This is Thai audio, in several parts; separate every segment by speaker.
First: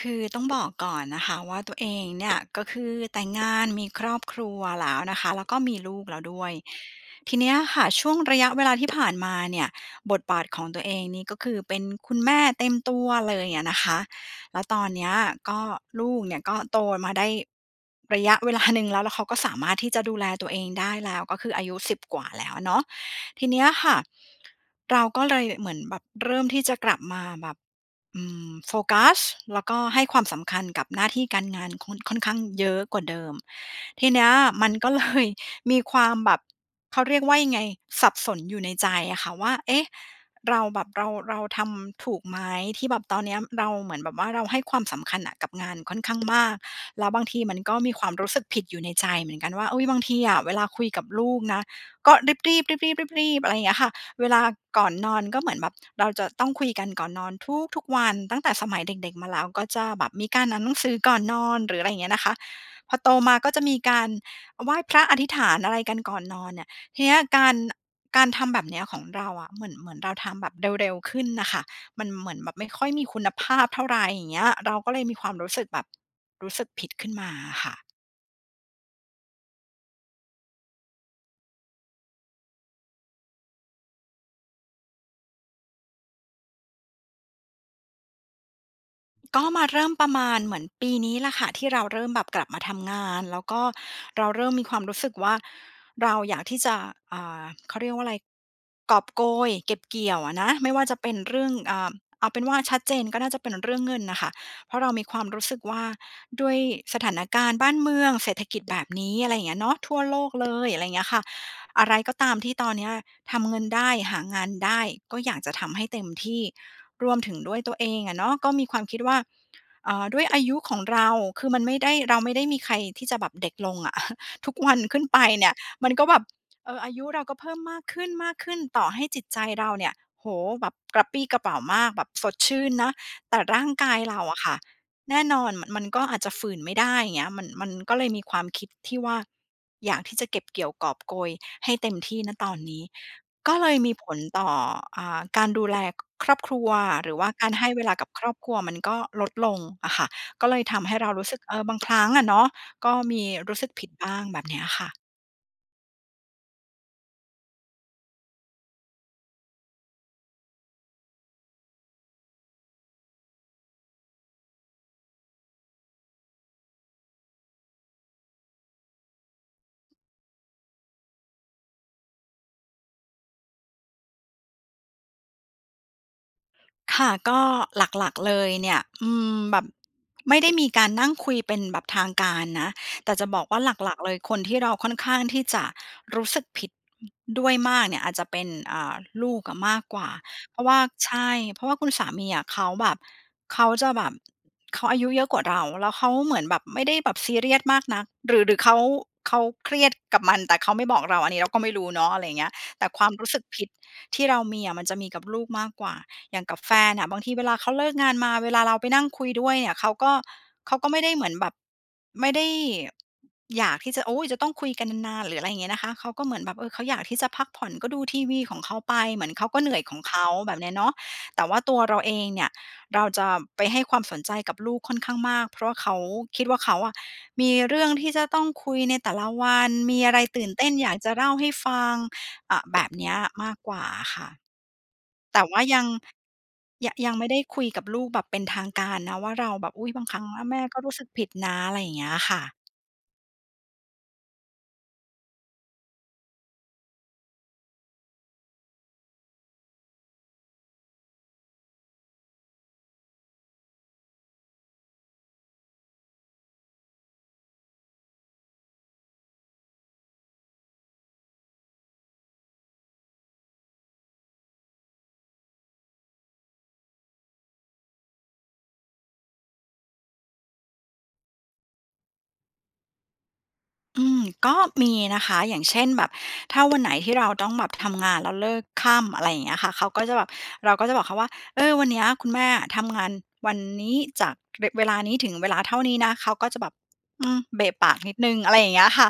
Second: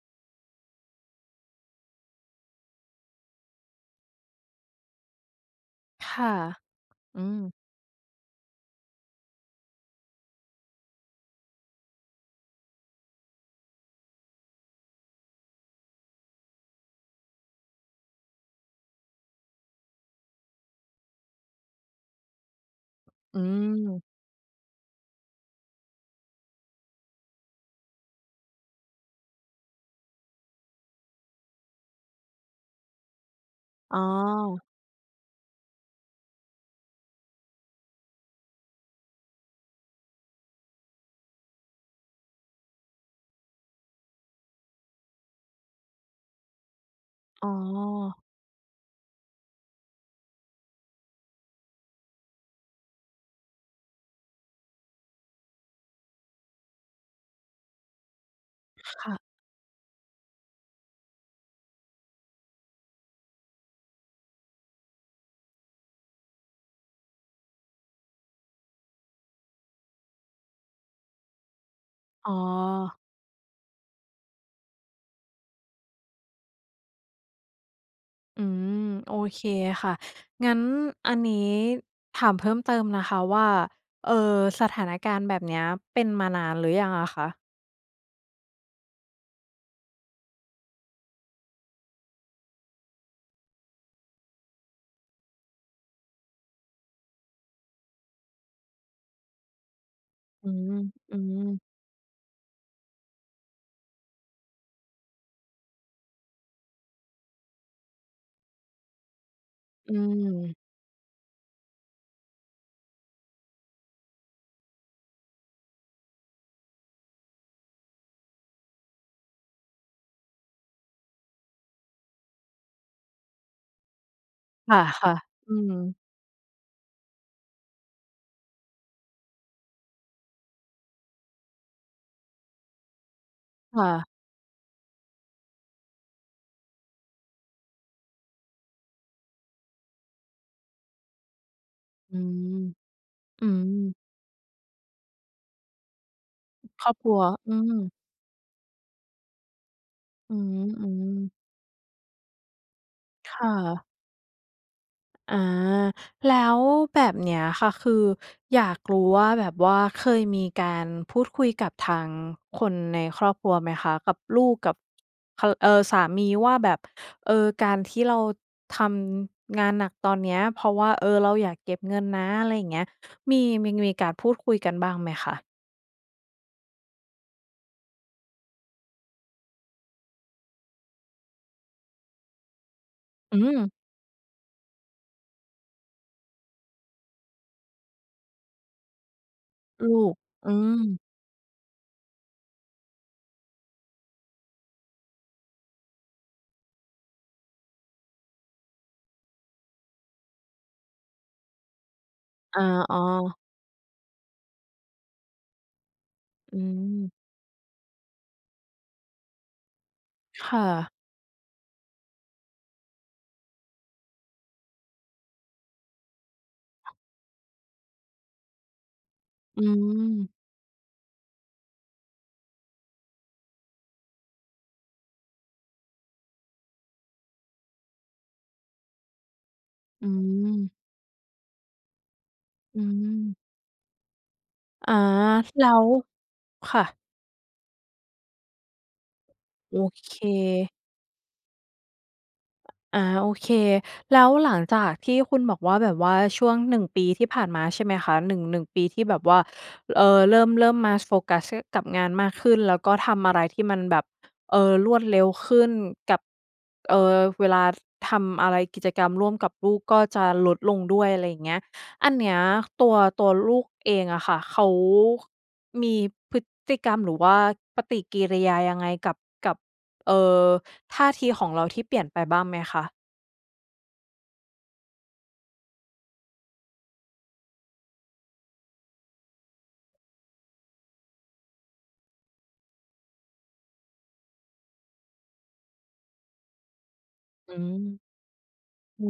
Speaker 1: คือต้องบอกก่อนนะคะว่า ตัวเองเนี่ย ก็คือแต่งงาน มีครอบครัวแล้วนะคะ แล้วก็มีลู
Speaker 2: ค
Speaker 1: กแล้ว
Speaker 2: ่ะ
Speaker 1: ด้วย
Speaker 2: อื
Speaker 1: ทีเนี
Speaker 2: ม
Speaker 1: ้ยค่ะ ช่วงระยะเวลาที่ ผ่านมาเนี่ย บทบาทของตัวเองนี่ ก็คือ เป็นคุณแม่เต็มตัวเลยอะนะคะ แล้วตอนเนี้ยก็ลูกเนี่ย ก็โตมาได้ระยะ เวลา หนึ่งแล้ว แล้วเขาก็สามารถที่จะดูแลตัวเองได้แล้ว ก็คืออายุ 10 กว่าแล้วเนาะ
Speaker 2: อื
Speaker 1: ทีเนี้ยค่ะ
Speaker 2: ม
Speaker 1: เราก็เลยเหมือนแบบเริ่มที่จะกลับมาแบบ อืม โฟกัส แล้วก็ให้ความสำคัญกับหน้าที่การงานค่อน ค่อนข้างเยอะกว่าเดิม
Speaker 2: อ๋
Speaker 1: ทีเนี้ย
Speaker 2: อ
Speaker 1: มัน ก็เลย มีความแบบ เขาเรียกว่ายังไง สับสนอยู่ในใจอะค่ะว่า เอ๊ะ เราแบบ เรา เราทำถูกไหม? ที่แบบตอนเนี้ยเราเหมือนแบบว่า เราให้ความสำคัญอะกับงานค่อน ข้างมาก แล้วบางที
Speaker 2: อ๋อ
Speaker 1: มันก็มีความรู้สึกผิดอยู่ในใจเหมือนกันว่า เอ๊ย บางทีอะ เวลาคุยกับลูกนะ ก็รีบ ๆ รีบ ๆ รีบ ๆ อะไรเงี้ยค่ะ เวลาก่อนนอนก็เหมือนแบบเราจะต้องคุยกันก่อนนอนทุก ๆ วัน ตั้งแต่สมัยเ
Speaker 2: ค
Speaker 1: ด็
Speaker 2: ่
Speaker 1: ก
Speaker 2: ะ
Speaker 1: ๆ มาแล้ว ก็จะแบบมีการอ่านหนังสือก่อนนอน หรืออะไร อย่างเงี้ยนะคะ พอโตมาก็จะมีการไหว้พระอธิษฐาน อะไรกันก่อนนอนเนี่ย ทีเนี้ยการ การทำแบบเนี้ยของเราอะ เหมือน เหมือนเราทำแบบเร็ว ๆ ขึ้นน่ะค่ะ มันเห
Speaker 2: อ
Speaker 1: ม
Speaker 2: ๋
Speaker 1: ื
Speaker 2: อ
Speaker 1: อนแบบไม่ค่อยมีคุณภาพ เท่าไร อย่างเงี้ย เราก็เลยมีความรู้สึกแบบ รู้สึกผิดขึ้นมาอะค่ะ
Speaker 2: อืม โอเคค่ะ งั้นอันนี้ถามเพิ่มเติมนะคะว่า เอ่อ สถานการณ์แบบเนี้ยเป็นมานานหรือยังอะคะ?
Speaker 1: ก็มาเริ่มประมาณเหมือนปีนี้แหละค่ะ ที่เราเริ่มแบบกลับมาทำงาน แล้วก็เราเริ่มมีความรู้สึกว่า เราอยากที่จะ อ่า เขาเรียกว่าอะไร กอบโกยเก็บเกี่ยวอะน
Speaker 2: อื
Speaker 1: ะ ไม
Speaker 2: ม
Speaker 1: ่ว่าจะเป็
Speaker 2: อื
Speaker 1: นเรื่อง
Speaker 2: ม
Speaker 1: อ่า เอาเป็นว่าชัดเจนก็น่าจะเป็นเรื่องเงินน่ะค่ะ เพราะเรามีความรู้สึกว่า ด้วยสถานการณ์บ้านเมือง เศรษฐกิจ แบบนี้ อะไรอย่างเงี้ยเนาะ
Speaker 2: อ
Speaker 1: ทั่วโลก เล
Speaker 2: ืม
Speaker 1: ย อะไรอย่างเงี้ยค่ะ อะไรก็ตามที่ตอนเนี้ยทำเงินได้ หางานได้ ก็อยากจะทำให้เต็มที่ รวมถึงด้วยตัวเองอะเนาะ ก็มีความคิดว่า เอ่อ ด้วย อายุของเรา คือมันไม่ได้ เราไม่ได้มีใครที่จะแบบเด็กลงอะ ทุกว
Speaker 2: ค
Speaker 1: ันขึ้น
Speaker 2: ่ะ
Speaker 1: ไปเน
Speaker 2: ๆ
Speaker 1: ี
Speaker 2: อื
Speaker 1: ่ยมัน
Speaker 2: ม
Speaker 1: ก็แบบ เอ่อ อายุเราก็เพิ่มมากขึ้น ๆ ต่อให้จิตใจเราเนี่ย โอ้โฮ แบบกระปรี้กระเปร่ามาก แบบสดชื่นเนาะ แต่ร่าง
Speaker 2: ค่
Speaker 1: กาย
Speaker 2: ะ
Speaker 1: เราอะค่ะ แน่นอน ม มันก็อาจจะฝืนไม่ได้ อย่างเงี้ย มัน มันก็เลยมีความคิดที่ว่า อยากที่จะเก็บเกี่ยวกอบโกยให้เต็มท
Speaker 2: อ
Speaker 1: ี
Speaker 2: ื
Speaker 1: ่ ณ ตอน
Speaker 2: ม
Speaker 1: นี้
Speaker 2: อื
Speaker 1: ก็เลยมี
Speaker 2: ม
Speaker 1: ผลต่อ อ่า การดูแลครอบครัว
Speaker 2: ครอบค
Speaker 1: หร
Speaker 2: ร
Speaker 1: ื
Speaker 2: ั
Speaker 1: อ
Speaker 2: ว
Speaker 1: ว่ากา
Speaker 2: อื
Speaker 1: รให้เว
Speaker 2: ม
Speaker 1: ลากับครอบครัวมันก็ลดลงอะค่ะ
Speaker 2: อื
Speaker 1: ก็เลยทำให้เรา
Speaker 2: ม
Speaker 1: รู้
Speaker 2: ๆ
Speaker 1: สึก เออ บางครั้งอะเนาะ ก็มี
Speaker 2: ค่
Speaker 1: รู้สึกผ
Speaker 2: ะ
Speaker 1: ิดบ้าง แบบเนี้ยค่ะ
Speaker 2: อา แล้วแบบเนี้ยค่ะ คืออยากรู้ว่าแบบว่าเคยมีการพูดคุยกับทาง คนในครอบครัวไหมคะ กับลูก กับ ค เอ่อ สามีว่าแบบ เอ่อ การที่เราทำงานหนักตอนเนี้ย เพราะว่า เออ เราอยากเก็บเงินนะ อะไรอย่างเงี้ย มี มี ง มีการพูดคุยกันบ้างไหมคะ?
Speaker 1: ค่ะ ก็หลัก ๆ เลยเนี่ย อืม แบบ ไม่ได้มีการนั่งคุยเป็นแบบทางการนะ แต่จะ
Speaker 2: อ
Speaker 1: บ
Speaker 2: ื
Speaker 1: อกว่า
Speaker 2: ม
Speaker 1: หลัก ๆ เลย คนที่เราค่อนข้างที่จะรู้สึกผิด อ ด้วยมากเนี่ย อาจจะเป็น อ่า ลูกอะมาก
Speaker 2: ลู
Speaker 1: กว่า
Speaker 2: ก อื
Speaker 1: เพราะว่
Speaker 2: ม
Speaker 1: า ใช่ เพราะว่าคุณสามีอะเขาแบบ เขาจะแบบ เขาอายุเยอะกว่าเรา แล้วเขาเหมือนแบบไม่ได้แบบซีเรียสมากนัก หรือ หรือเขา เขาเครียดกับมันแต่เขาไม่บอกเรา อันนี้ เราก็ไม่รู้เนาะ อะไรอย่างเงี้ย
Speaker 2: อา
Speaker 1: แต่
Speaker 2: อ๋
Speaker 1: ความรู้
Speaker 2: อ
Speaker 1: สึกผิดที่เรามีอะ มันจะมีกับลูกมากกว่า อย่างก
Speaker 2: อ
Speaker 1: ั
Speaker 2: ื
Speaker 1: บแฟนอะ
Speaker 2: ม
Speaker 1: บางทีเวลาเขาเลิกงานมา เวลาเราไปนั่งคุยด้วยเนี่ย เขาก็
Speaker 2: ค่
Speaker 1: เขา
Speaker 2: ะ
Speaker 1: ก็ไม่ได้เหมือนแบบ ไม่ได้อยากที่จะ โอ้! จะต้องคุยกันนาน ๆ หรือ อะไรอย่างเงี้ยนะคะ เขาก็เหมือนแบบ เอ่อ เขาอยากที่จะพักผ่อน ก็ดูทีวีของเขาไป เหมือนเขาก
Speaker 2: อ
Speaker 1: ็
Speaker 2: ื
Speaker 1: เหนื่อยของเขา
Speaker 2: ม
Speaker 1: แบบนี้เนาะ แต่ว่าตัวเราเองเนี่ย เราจะไปให้ความสนใจกับลูกค่อนข้างมาก เพราะเขา คิดว่าเขาอะมีเรื่องที่จะต้องคุยในแต่ละวัน มี
Speaker 2: อื
Speaker 1: อะไรตื่นเต้น
Speaker 2: ม
Speaker 1: อยากจะเล่าให้ฟัง อ่า แ
Speaker 2: อ
Speaker 1: บ
Speaker 2: ื
Speaker 1: บนี้
Speaker 2: ม
Speaker 1: มากกว่าอะค่ะ
Speaker 2: อา
Speaker 1: แต่ว่า
Speaker 2: แล้
Speaker 1: ยัง
Speaker 2: ว ค่
Speaker 1: ย
Speaker 2: ะ
Speaker 1: ยังไม่ได้คุยกับลูกแบบเป็นทางการนะว่าเราแบ
Speaker 2: โ
Speaker 1: บ
Speaker 2: อ
Speaker 1: "อุ๊ย บ
Speaker 2: เ
Speaker 1: างครั้งแม่
Speaker 2: ค
Speaker 1: ก็รู้สึกผิดนะ" อะไรอย่างเงี้ยค่ะ
Speaker 2: อา โอเค แล้วหลังจากที่คุณบอกว่า แบบว่าช่วง 1 ปีที่ผ่านมาใช่ไหมคะ หนึ่ง 1 ปีที่แบบว่า เอ่อ เริ่ม เริ่มมาโฟกัส อ กับงานมากขึ้น แล้วก็ทำอะไรที่มันแบบ เอ่อ รวดเร็วขึ้นกับ เอ่อ เวลาทำอะไรกิจกรรมร่วมกับลูกก็จะลดลงด้วย อะไรอย่างเงี้ย อันเนี้ยตัว ตัวลูกเองอะค่ะเขามีพฤติกรรมหรือว่าปฏิกิริยายังไงกับ กับ เอ่อ ท่าทีของเราที่เปลี่ยนไปบ้างไหมคะ?
Speaker 1: อืม ก็มีนะคะ อย่างเช่นแบบถ้าวัน ไหนที่เราต้องแบบทำงานแล้วเลิกค่ำ อะไรอย่างเงี้ยค่ะ เขาก็ จะแบบ เราก็จะบอกเขาว่า "เออ วันนี้คุณแม่อะทำงานวันนี้จาก เว เวลานี้ถึงเวลาเท่านี้นะ" เขาก็จะแบบ อืม
Speaker 2: อื
Speaker 1: เบะปาก
Speaker 2: ม
Speaker 1: นิดหนึ่ง อะไรอย่างเงี้ยค
Speaker 2: อื
Speaker 1: ่ะ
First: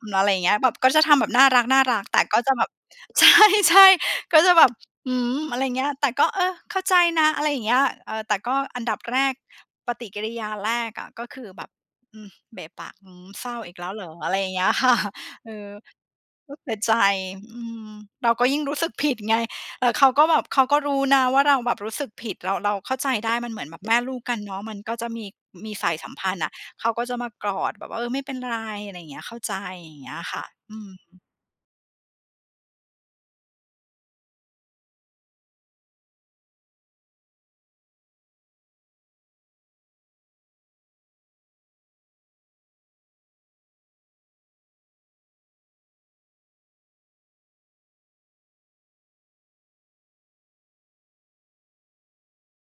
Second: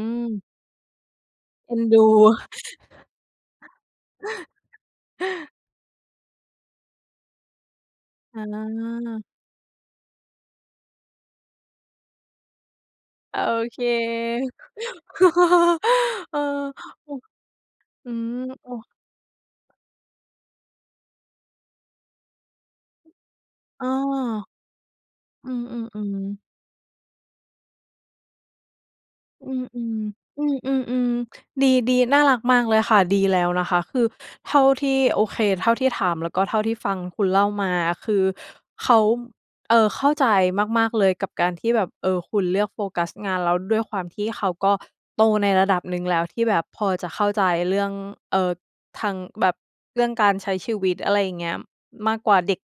Speaker 1: อ อะไรอย่างเงี้ย แบบ ก็จะทำแบบน่าร
Speaker 2: เอ็นด
Speaker 1: ัก
Speaker 2: ู
Speaker 1: ๆ แต่ก็จะแบบ ใช่ ๆ ก็จะแบบ อืม อะไรอย่างเงี้ย แต่ก็ เออ เข้าใจนะ อะไรอย่างเงี้ย เออ แต่
Speaker 2: อ
Speaker 1: ก็อันดับแร
Speaker 2: า
Speaker 1: ก ปฏิกิริยาแรกอะ ก็คือแบบ อือ เบะปาก อืม
Speaker 2: โอ
Speaker 1: เศร้าอี
Speaker 2: เ
Speaker 1: ก
Speaker 2: ค
Speaker 1: แล้วเหรอ อะไรอย่างเงี้ย ค่ะ เออ
Speaker 2: เออ
Speaker 1: ก็เสียใจ
Speaker 2: โอ้
Speaker 1: อืม
Speaker 2: อื
Speaker 1: เรา
Speaker 2: ม
Speaker 1: ก็ยิ่ง
Speaker 2: โอ้
Speaker 1: รู้สึกผิดไง แต่เขาก็แบบ เขาก็รู้นะว่าเราแบบรู้สึกผิด เรา เราเข้าใจได้มันเหมือนแบ
Speaker 2: เ
Speaker 1: บ
Speaker 2: ออ
Speaker 1: แม่ลูกกันเนาะ มันก็จะมี
Speaker 2: อื
Speaker 1: มีสายสัม
Speaker 2: อ
Speaker 1: พ
Speaker 2: ๆ
Speaker 1: ันธ
Speaker 2: ๆ
Speaker 1: ์อะ เขาก็จะมากอดแบบว่า เออ ไม่เป็นไร อะไรอย่างเงี้ย เข้า
Speaker 2: อ
Speaker 1: ใจ
Speaker 2: ือ ๆ
Speaker 1: อย่างเงี้ยค่
Speaker 2: อ
Speaker 1: ะ
Speaker 2: ือ
Speaker 1: อื
Speaker 2: ๆ อืม
Speaker 1: ม
Speaker 2: ดี ๆ น่ารักมากเลยค่ะ ดีแล้วนะคะ คือเท่าที่ โอเค เท่าที่ถาม แล้วก็เท่าที่ฟังคุณเล่ามาคือเขา เอ่อ เข้าใจมาก ๆ เลยกับการที่แบบ เอ่อ คุณเลือกโฟกัสงาน แล้วด้วยความที่เขาก็โตในระดับหนึ่งแล้วที่แบบพอจะเข้าใจเรื่อง เอ่อ ทางแบบ เรื่องการใช้ชีวิต อะไรอย่างเงี้ย มากกว่าเด็ก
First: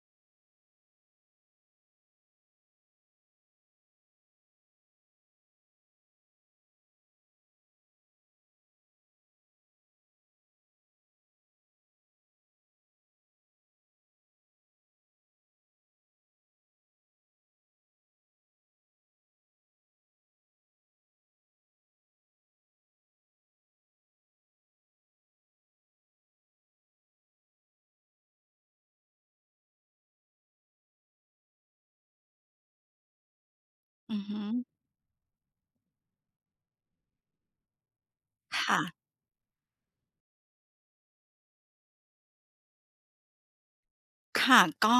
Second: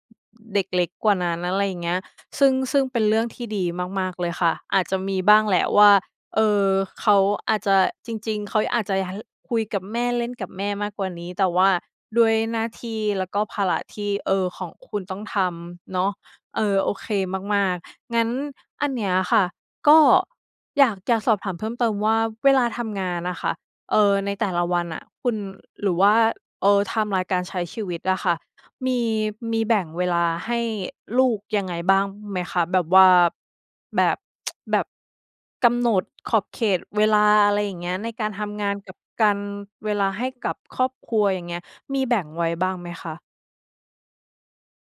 Speaker 2: เด็กเล็กกว่านั้น อะไรอย่างเงี้ย ซึ่ง ซึ่งเป็นเรื่องที่ดีมาก ๆ เลยค่ะ อาจจะมีบ้างแหละว่า เออ เขาอาจจะ จริง ๆ เขาอาจจะ ฮ คุยกับแม่ เล่นกับแม่มากกว่านี้ แต่ว่าด้วยหน้าที่ แล้วก็ภาระที่ เอ่อ ของคุณต้องทำ เนาะ เออ โอเคมาก ๆ งั้นอันเนี้ยค่ะก็อยากจะสอบถามเพิ่มเติมว่า เวลาทำงานอะค่ะ เออ ในแต่ละวันอะคุณ หรือว่า เออ ไทม์ไลน์ การใช้ชีวิตอะค่ะ มี มีแบ่งเวลาให้ลูกยังไงบ้างไหมคะ แบบว่า แบ
Speaker 1: อื
Speaker 2: บ
Speaker 1: อฮึ
Speaker 2: แบบกำหนดขอบเขตเวลา อะไรอย่างเงี้ย ในการท
Speaker 1: ค
Speaker 2: ำงาน
Speaker 1: ่ะ
Speaker 2: กับการ เวลาให้กับครอบครัว อย่างเงี้ย มีแบ่งไว้บ้างไหมคะ?
Speaker 1: ค่ะ ก็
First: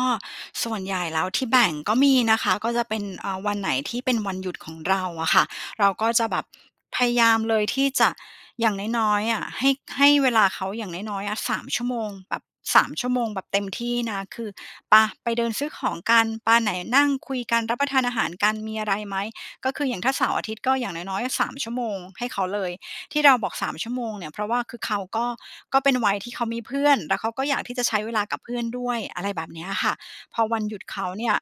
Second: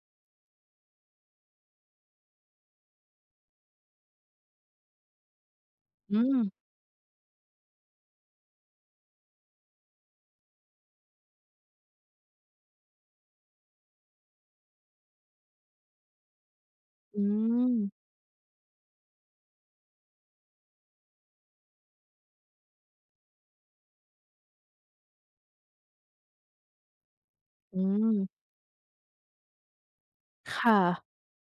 Speaker 1: ส่วนใหญ่แล้วที่แบ่งก็มีนะคะ ก็จะเป็น อา วันไหนที่เป็นวันหยุดของเราอะค่ะ เราก็
Speaker 2: อื
Speaker 1: จะแบบ
Speaker 2: ม
Speaker 1: พยายามเลยที่จะ อย่างน้อย ๆ อะ ให้ ให้เวลาเขาอย่างน้อย ๆ อะ 3 ชั่วโมง แบบ 3 ชั่วโมงแบบเต็มที่นะ คือ "ปะ ไปเดินซื้อของกัน ปะ ไหนนั่ง
Speaker 2: อื
Speaker 1: คุยกัน รับป
Speaker 2: ม
Speaker 1: ระทานอาหารกัน มีอะไรไหม?" ก็คืออย่างถ้าเสาร์อาทิตย์ ก็อย่างน้อย ๆ 3 ชั่วโมงให้เขาเลย ที่เราบอก 3 ชั่วโมงเนี่ย เพราะว่าคือเขาก็ ก็เป็นวัยที่เขามีเพื่อนแล้วเขาก็อยากที
Speaker 2: อื
Speaker 1: ่จะใช้เวลา
Speaker 2: ม
Speaker 1: กับเพื่อนด้วย อะไรแบบเนี้ยอะค่ะ พอว
Speaker 2: ค
Speaker 1: ันห
Speaker 2: ่
Speaker 1: ยุด
Speaker 2: ะ
Speaker 1: เขาเนี่ย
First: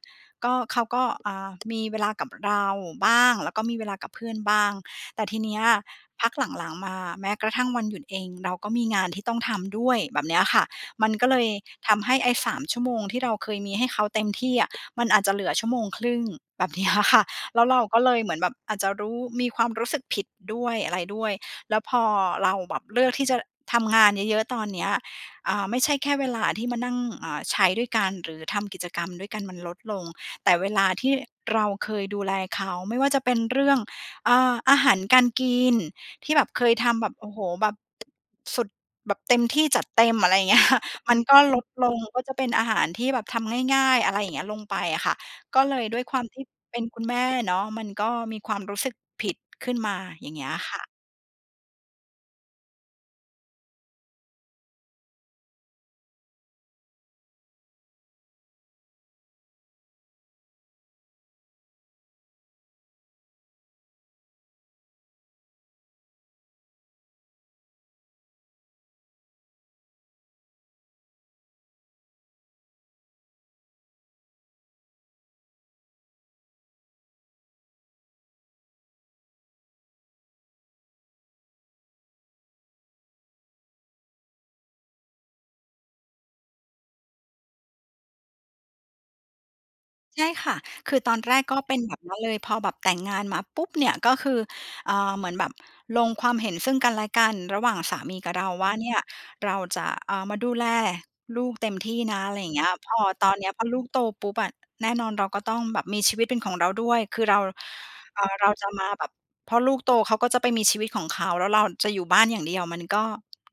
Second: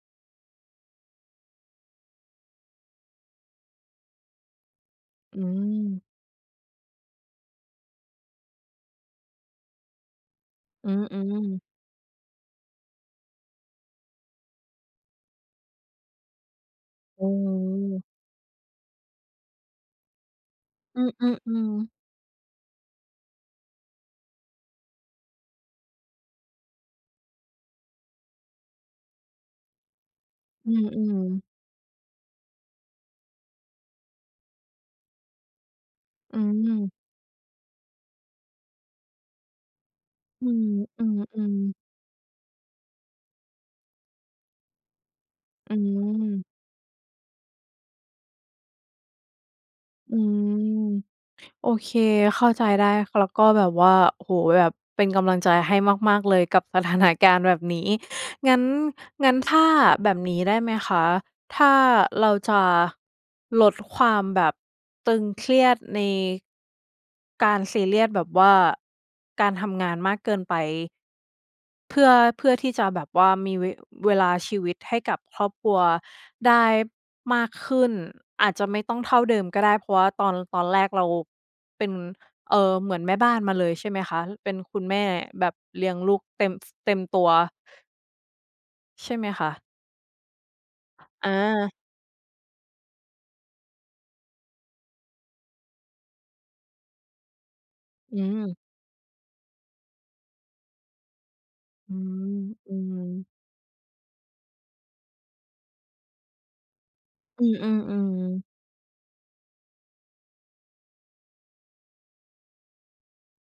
Speaker 1: ก็ เขาก็ อา มีเวลากับเราบ้าง แล้วก็มีเวลากับเพื่อนบ้าง แต่ที
Speaker 2: อื
Speaker 1: เนี้ย
Speaker 2: ม
Speaker 1: พักหลัง ๆ มา แม้กระทั่งวันหยุดเอง เราก็มีงานที่ต้องทำด้วย แบบเนี้ยอะค่ะ
Speaker 2: อื
Speaker 1: มันก็เล
Speaker 2: ม
Speaker 1: ย
Speaker 2: ๆ
Speaker 1: ทำให้ไอ้ 3 ชั่วโมงที่เราเคยมีให้เขาเต็มที่อะ มันอาจจะเหลือ 1.5 ชั่วโมง แบบเนี้ยอะค่
Speaker 2: อ
Speaker 1: ะ
Speaker 2: ื
Speaker 1: แล้วเราก็
Speaker 2: ม
Speaker 1: เลยเหมือนแบบอาจจะรู้ มีความรู้สึกผิดด้วย อะไ
Speaker 2: อ
Speaker 1: รด้
Speaker 2: ื
Speaker 1: วย แ
Speaker 2: อ
Speaker 1: ล้ว
Speaker 2: ๆ ๆ
Speaker 1: พอเราแบบเลือกที่จะทำงานเยอะ ๆ ตอนเนี้ย อา ไม่ใช่แค่เวลาที่มานั่ง อา ใช้ด้วยกัน หรือทำกิจกรรมด้วยกันมันลดลง แต่เว
Speaker 2: อื
Speaker 1: ลาที่
Speaker 2: ม ๆ
Speaker 1: เราเคยดูแลเขา ไม่ว่าจะเป็นเรื่อง อา อาหารการกิน ที่
Speaker 2: อื
Speaker 1: แบบเคย
Speaker 2: ม
Speaker 1: ทำแบบ โอ้โฮ แบบ สุด แบบเต็มที่ จัดเต็ม อะไรอย
Speaker 2: อ
Speaker 1: ่
Speaker 2: ื
Speaker 1: าง เงี้
Speaker 2: ม
Speaker 1: ย
Speaker 2: อื
Speaker 1: มันก็ล
Speaker 2: ม
Speaker 1: ด
Speaker 2: ๆ
Speaker 1: ลง ก็จะเป็นอาหารที่แบบทำง่าย ๆ อะไรอย่าง เงี้ย ลงไปอะค่ะ ก็
Speaker 2: อ
Speaker 1: เ
Speaker 2: ื
Speaker 1: ลยด้วยความที่
Speaker 2: ม
Speaker 1: เป็นคุณแม่เนาะ มันก็มีความรู้สึกผิดขึ้นมา
Speaker 2: อื
Speaker 1: อย่างเงี้ยอะค
Speaker 2: ม
Speaker 1: ่ะ
Speaker 2: โอเค เข้าใจได้ แล้วก็แบบว่า โอ้โฮ แบบเป็นกำลังใจให้มาก ๆ เลยกับสถานการณ์แบบนี้ งั้น งั้นถ้าแบบนี้ได้ไหมคะ ถ้าเราจะลดความแบบตึงเครียดใน การซีเรียสแบบว่าการทำงานมากเกินไป เพื่อ เพื่อที่จะแบบว่ามี เว เวลาชีวิตให้กับครอบครัวได้มากขึ้น อาจจะไม่ต้องเท่าเดิมก็ได้ เพราะว่าตอน ตอนแรกเราเป็น เออ เหมือนแม่บ้านมาเลยใช่ไหมคะ? เป็นคุณแม่แบบเลี้ยงลูกเต็ม ส เต็มตัว ใช่ไหมคะ?
Speaker 1: ใช่ค่ะ คือตอน
Speaker 2: อ
Speaker 1: แรกก็เป
Speaker 2: า
Speaker 1: ็นแบบนั้นเลย พอแบบแต่งงานมาปุ๊บเนี่ย ก็คือ อ่า เหมือนแบบลงความเห็นซึ่งกันและกันระหว่างสาม
Speaker 2: อ
Speaker 1: ี
Speaker 2: ื
Speaker 1: กับเรา
Speaker 2: ม
Speaker 1: ว่า เนี่ยเราจะ อ่า มาดูแลลูกเต็มท
Speaker 2: อื
Speaker 1: ี่นะ
Speaker 2: ม
Speaker 1: อะไรอย่างเงี้ย
Speaker 2: อื
Speaker 1: พอ
Speaker 2: ม
Speaker 1: ตอนเนี้ยพอลูกโตปุ๊บอะ แน่นอนเราก็ต้องแบบมีชีวิตเป็นของเราด้วย คือเรา
Speaker 2: อืม
Speaker 1: เอ่อ เ
Speaker 2: ๆ ๆ
Speaker 1: ราจะมาแบบ เพราะลูกโตเขาก็จะไปมีชีวิตของเขา แล้วเราจะอยู่บ้านอย่างเดียว มันก็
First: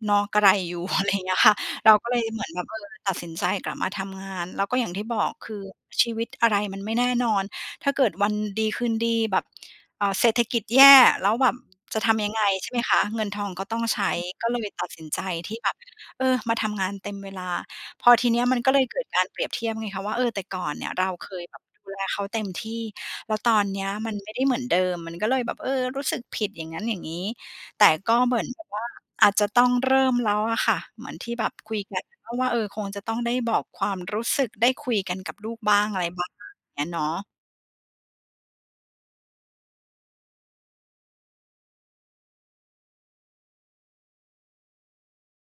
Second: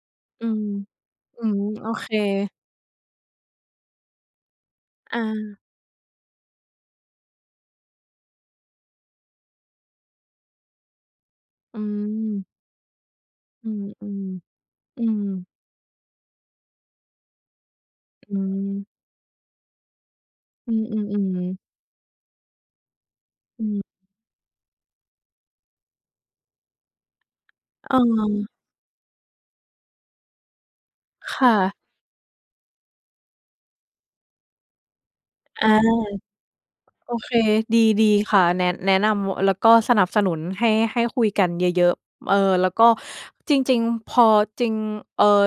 Speaker 1: เนาะ กระ
Speaker 2: อื
Speaker 1: ไร
Speaker 2: ม
Speaker 1: อยู่ อะไร อย่างเงี้
Speaker 2: อ
Speaker 1: ย
Speaker 2: ื
Speaker 1: ค่ะ
Speaker 2: ม โอ
Speaker 1: เรา
Speaker 2: เ
Speaker 1: ก
Speaker 2: ค
Speaker 1: ็เลยเหมือนแบบ เออ ตัดสินใจกลับมาทำงาน แล้วก็อย่างที่บ
Speaker 2: อ
Speaker 1: อก คื
Speaker 2: า
Speaker 1: อชีวิตอะไรมันไม่แน่นอน ถ้าเกิดวันดีคืนดี แบบ เอ่อ เศรษฐกิจแย่ แล้วแบบ
Speaker 2: อื
Speaker 1: จะทำยังไง
Speaker 2: ม
Speaker 1: ใช่ไหมคะ เงินทองก
Speaker 2: อ
Speaker 1: ็
Speaker 2: ื
Speaker 1: ต้อง
Speaker 2: ม
Speaker 1: ใช้ ก็เลยตัด
Speaker 2: ๆ
Speaker 1: ส
Speaker 2: อื
Speaker 1: ินใจ
Speaker 2: ม
Speaker 1: ที่แบบ เออ มาทำงานเต็มเวลา พอที
Speaker 2: อ
Speaker 1: เ
Speaker 2: ื
Speaker 1: นี้ยมันก็เล
Speaker 2: ม
Speaker 1: ยเกิดการเปรียบเทียบไงคะว่า เออ แต่ก่อ
Speaker 2: อื
Speaker 1: นเนี่ยเราเค
Speaker 2: ม
Speaker 1: ย
Speaker 2: ๆ ๆ
Speaker 1: แบบดูแลเขาเต็มที่ แล้วตอ
Speaker 2: อ
Speaker 1: นเน
Speaker 2: ืม
Speaker 1: ี้ยมันไม่ได้เหมือนเดิม มันก็เลยแบบ เออ รู้สึกผิดอย่างงั้น อย่างงี้ แต่
Speaker 2: เ
Speaker 1: ก็เหมือน
Speaker 2: ออ
Speaker 1: แบบว่า อาจจะต้องเริ่มแล้วอะค่ะ เหมือนที่
Speaker 2: ค
Speaker 1: แบ
Speaker 2: ่
Speaker 1: บค
Speaker 2: ะ
Speaker 1: ุยกัน ก็ว่า เออ คงจะต้องได้บอกความรู้สึก ได้คุยกันกับลูก
Speaker 2: อ
Speaker 1: บ
Speaker 2: า
Speaker 1: ้าง อะไรบ้าง งั้นเนา
Speaker 2: โอ
Speaker 1: ะ
Speaker 2: เค ดี ดีค่ะ แนะ แนะนำ ว แล้วก็สนับสนุนให้ ให้คุยกันเยอะ ๆ เออ แล้วก็จริง ๆ พอ จริง เออ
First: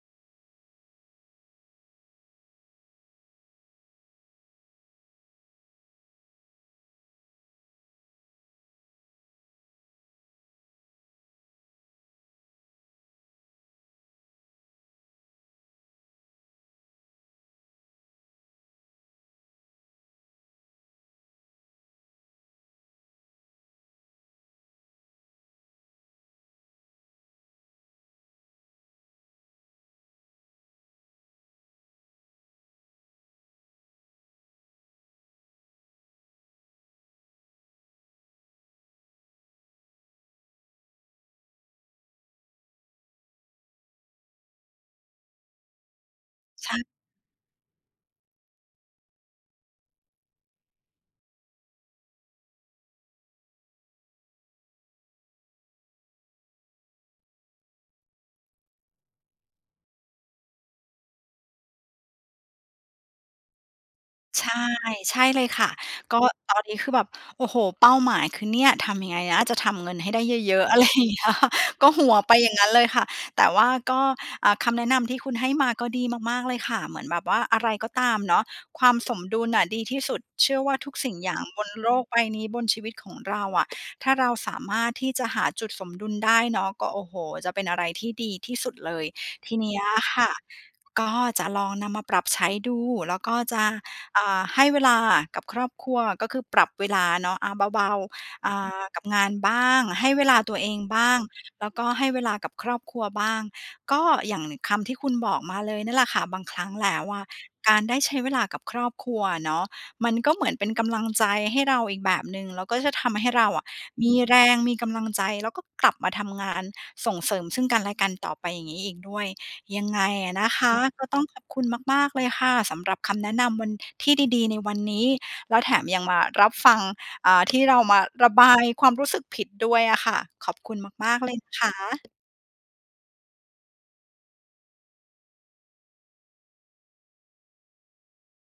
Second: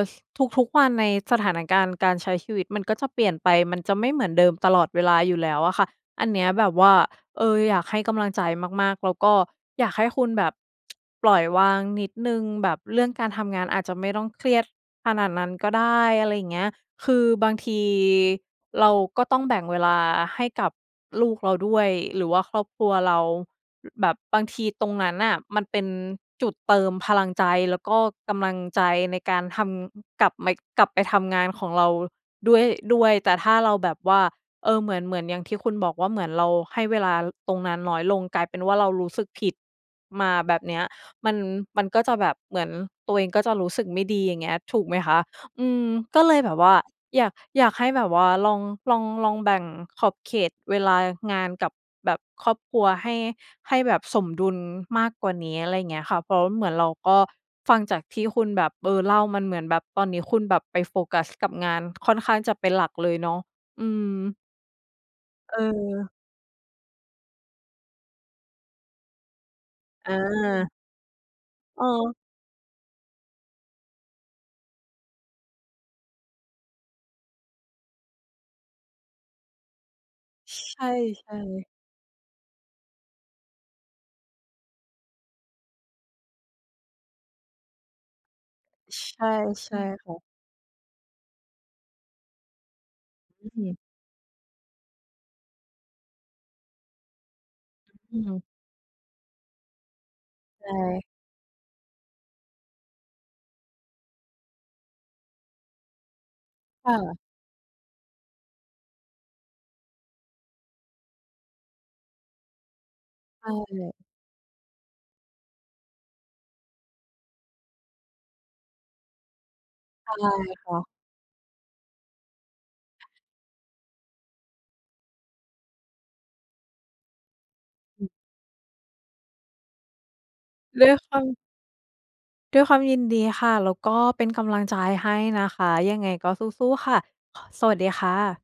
Speaker 2: ทุก ๆ วันในสถานการณ์การใช้ชีวิตมันก็จะเปลี่ยนไป มันจะไม่เหมือนเดิมตลอดเวลาอยู่แล้วอะค่ะ อันเนี้ยแบบว่า เออ อยากให้กำลังใจมาก ๆ แล้วก็อยากให้คุณแบบ ปล่อยวางนิดหนึ่ง แบบเรื่องการทำงานอาจจะไม่ต้องเครียดขนาดนั้นก็ได้ อะไรอย่างเงี้ย คือบางทีเราก็ต้องแบ่งเวลาให้กับลูกเราด้วย หรือว่าครอบครัวเรา ล แบบบางทีตรงนั้นน่ะมันเป็นจุดเติมพลังใจ แล้วก็กำลังใจในการทำ กลับไม่ กลับไปทำงานของเราด้วย ด้วย แต่ถ้าเราแบบว่า เออ เหมือน เหมือนอย่างที่คุณบอกว่า เหมือนเราให้เวลา ล ตรงนั้นน้อยลง กลายเป็นว่าเรารู้สึกผิดมา แบบเนี้ย มัน มันก็จะแบบ เหมือนตัวเองก็จะรู้สึกไม่ดี อย่างเงี้ย ถูกไหมคะ อืม ก็เลยแบบ
Speaker 1: ใ
Speaker 2: ว
Speaker 1: ช
Speaker 2: ่า
Speaker 1: ่
Speaker 2: อยาก อยากให้แบบว่าลอง ลอง ลองแบ่งขอบเขตเวลางานกับแบบครอบครัวให้ ให้แบบสมดุลมากกว่านี้ อะไรอย่างเงี้ยค่ะ เพราะ ร เหมือนเราก็ฟังจากที่คุณแบบ เออ เล่ามันเหมือนแบบตอนนี้คุณแบบไปโฟกัสกับงานค่อนข้างจะเป็นหลักเลยเนาะ อืม
Speaker 1: ใช่ ใช่เลยค่ะ
Speaker 2: เออ
Speaker 1: ก็ตอนนี้คือแบบ โอ้โฮ เป้าหมายคือ เนี่ยทำยังไงนะจะทำเงินให้
Speaker 2: อ
Speaker 1: ได้เยอะ
Speaker 2: า
Speaker 1: ๆ อะไรอย่างเงี้ยค่ะ
Speaker 2: อ
Speaker 1: ก
Speaker 2: ้
Speaker 1: ็หั
Speaker 2: อ
Speaker 1: วไปอย่างงั้นเลยค่ะ แต่ว่าก็ อ่า คำแนะนำที่คุณให้มาก็ดีมาก ๆ เลยค่ะ เหมือนแบบว่าอะไรก็ตามเนาะ ความสมดุลน่ะดีที่สุด เชื
Speaker 2: ช
Speaker 1: ่อว่
Speaker 2: ใ
Speaker 1: า
Speaker 2: ช
Speaker 1: ทุกสิ่งอย่
Speaker 2: ่
Speaker 1: างบ
Speaker 2: ๆ
Speaker 1: นโลกใบนี้ บนชีวิตของเราอะ ถ้าเราสามารถที่จะหาจุดสมดุลได้เนาะ ก็ โอ้โฮ จะเป็นอะไรที่ดีที่สุดเล
Speaker 2: ช
Speaker 1: ย
Speaker 2: ใช่
Speaker 1: ทีเน
Speaker 2: ใช
Speaker 1: ี้
Speaker 2: ่
Speaker 1: ย
Speaker 2: ค่
Speaker 1: ค
Speaker 2: ะ
Speaker 1: ่ะ ก็จะลองนำมาปรับใช้ดู แล้วก็
Speaker 2: อื้อ
Speaker 1: จ
Speaker 2: ฮ
Speaker 1: ะ
Speaker 2: ือ
Speaker 1: อ่า ให้เวลากับครอบครัว ก็คือปรับเวลาเนาะ อา เบา
Speaker 2: อืม
Speaker 1: ๆ อา กับงานบ้าง ให้เวลาตัว
Speaker 2: ใช
Speaker 1: เองบ
Speaker 2: ่
Speaker 1: ้าง แล้วก็ให้เวลากับครอบครัวบ้าง ก็อย่างคำที่คุณบอกมาเลยเนี่ยแหละค่ะ บางครั้งแล
Speaker 2: ค่
Speaker 1: ้ว
Speaker 2: ะ
Speaker 1: อะการได้ใช้เวลากับครอบครัวอะเนาะ มันก็เหมือนเป็นกำลังใจให้เราอีกแบบหนึ่ง แล้วก็จะทำให้เร
Speaker 2: ใ
Speaker 1: า
Speaker 2: ช
Speaker 1: อะ
Speaker 2: ่
Speaker 1: มีแรง มีกำลังใจ แล้วก็กลับมาทำงานส่งเสริมซึ่งกันและกันต่อไป อย่างงี้อีกด้วย ยังไง
Speaker 2: ใช่
Speaker 1: อะนะค
Speaker 2: ค
Speaker 1: ะ
Speaker 2: ่ะ
Speaker 1: ก็ต้องขอบคุณมาก ๆ เลยค่ะ สำหรับคำแนะนำวัน ที่ดี ๆ ในวันนี้ แล้วแถมยังมารับฟัง อ่า ที่เรามา
Speaker 2: อ
Speaker 1: ระบายความรู้สึกผิดด้วยอะค่ะ ขอบคุณ
Speaker 2: ด้วย
Speaker 1: ม
Speaker 2: ค
Speaker 1: า
Speaker 2: ว
Speaker 1: ก
Speaker 2: า
Speaker 1: ๆ เล
Speaker 2: ม
Speaker 1: ยนะคะ
Speaker 2: ด้วยความยินดีค่ะ แล้วก็เป็นกำลังใจให้นะคะ ยังไงก็สู้ ๆ ค่ะ ค สวัสดีค่ะ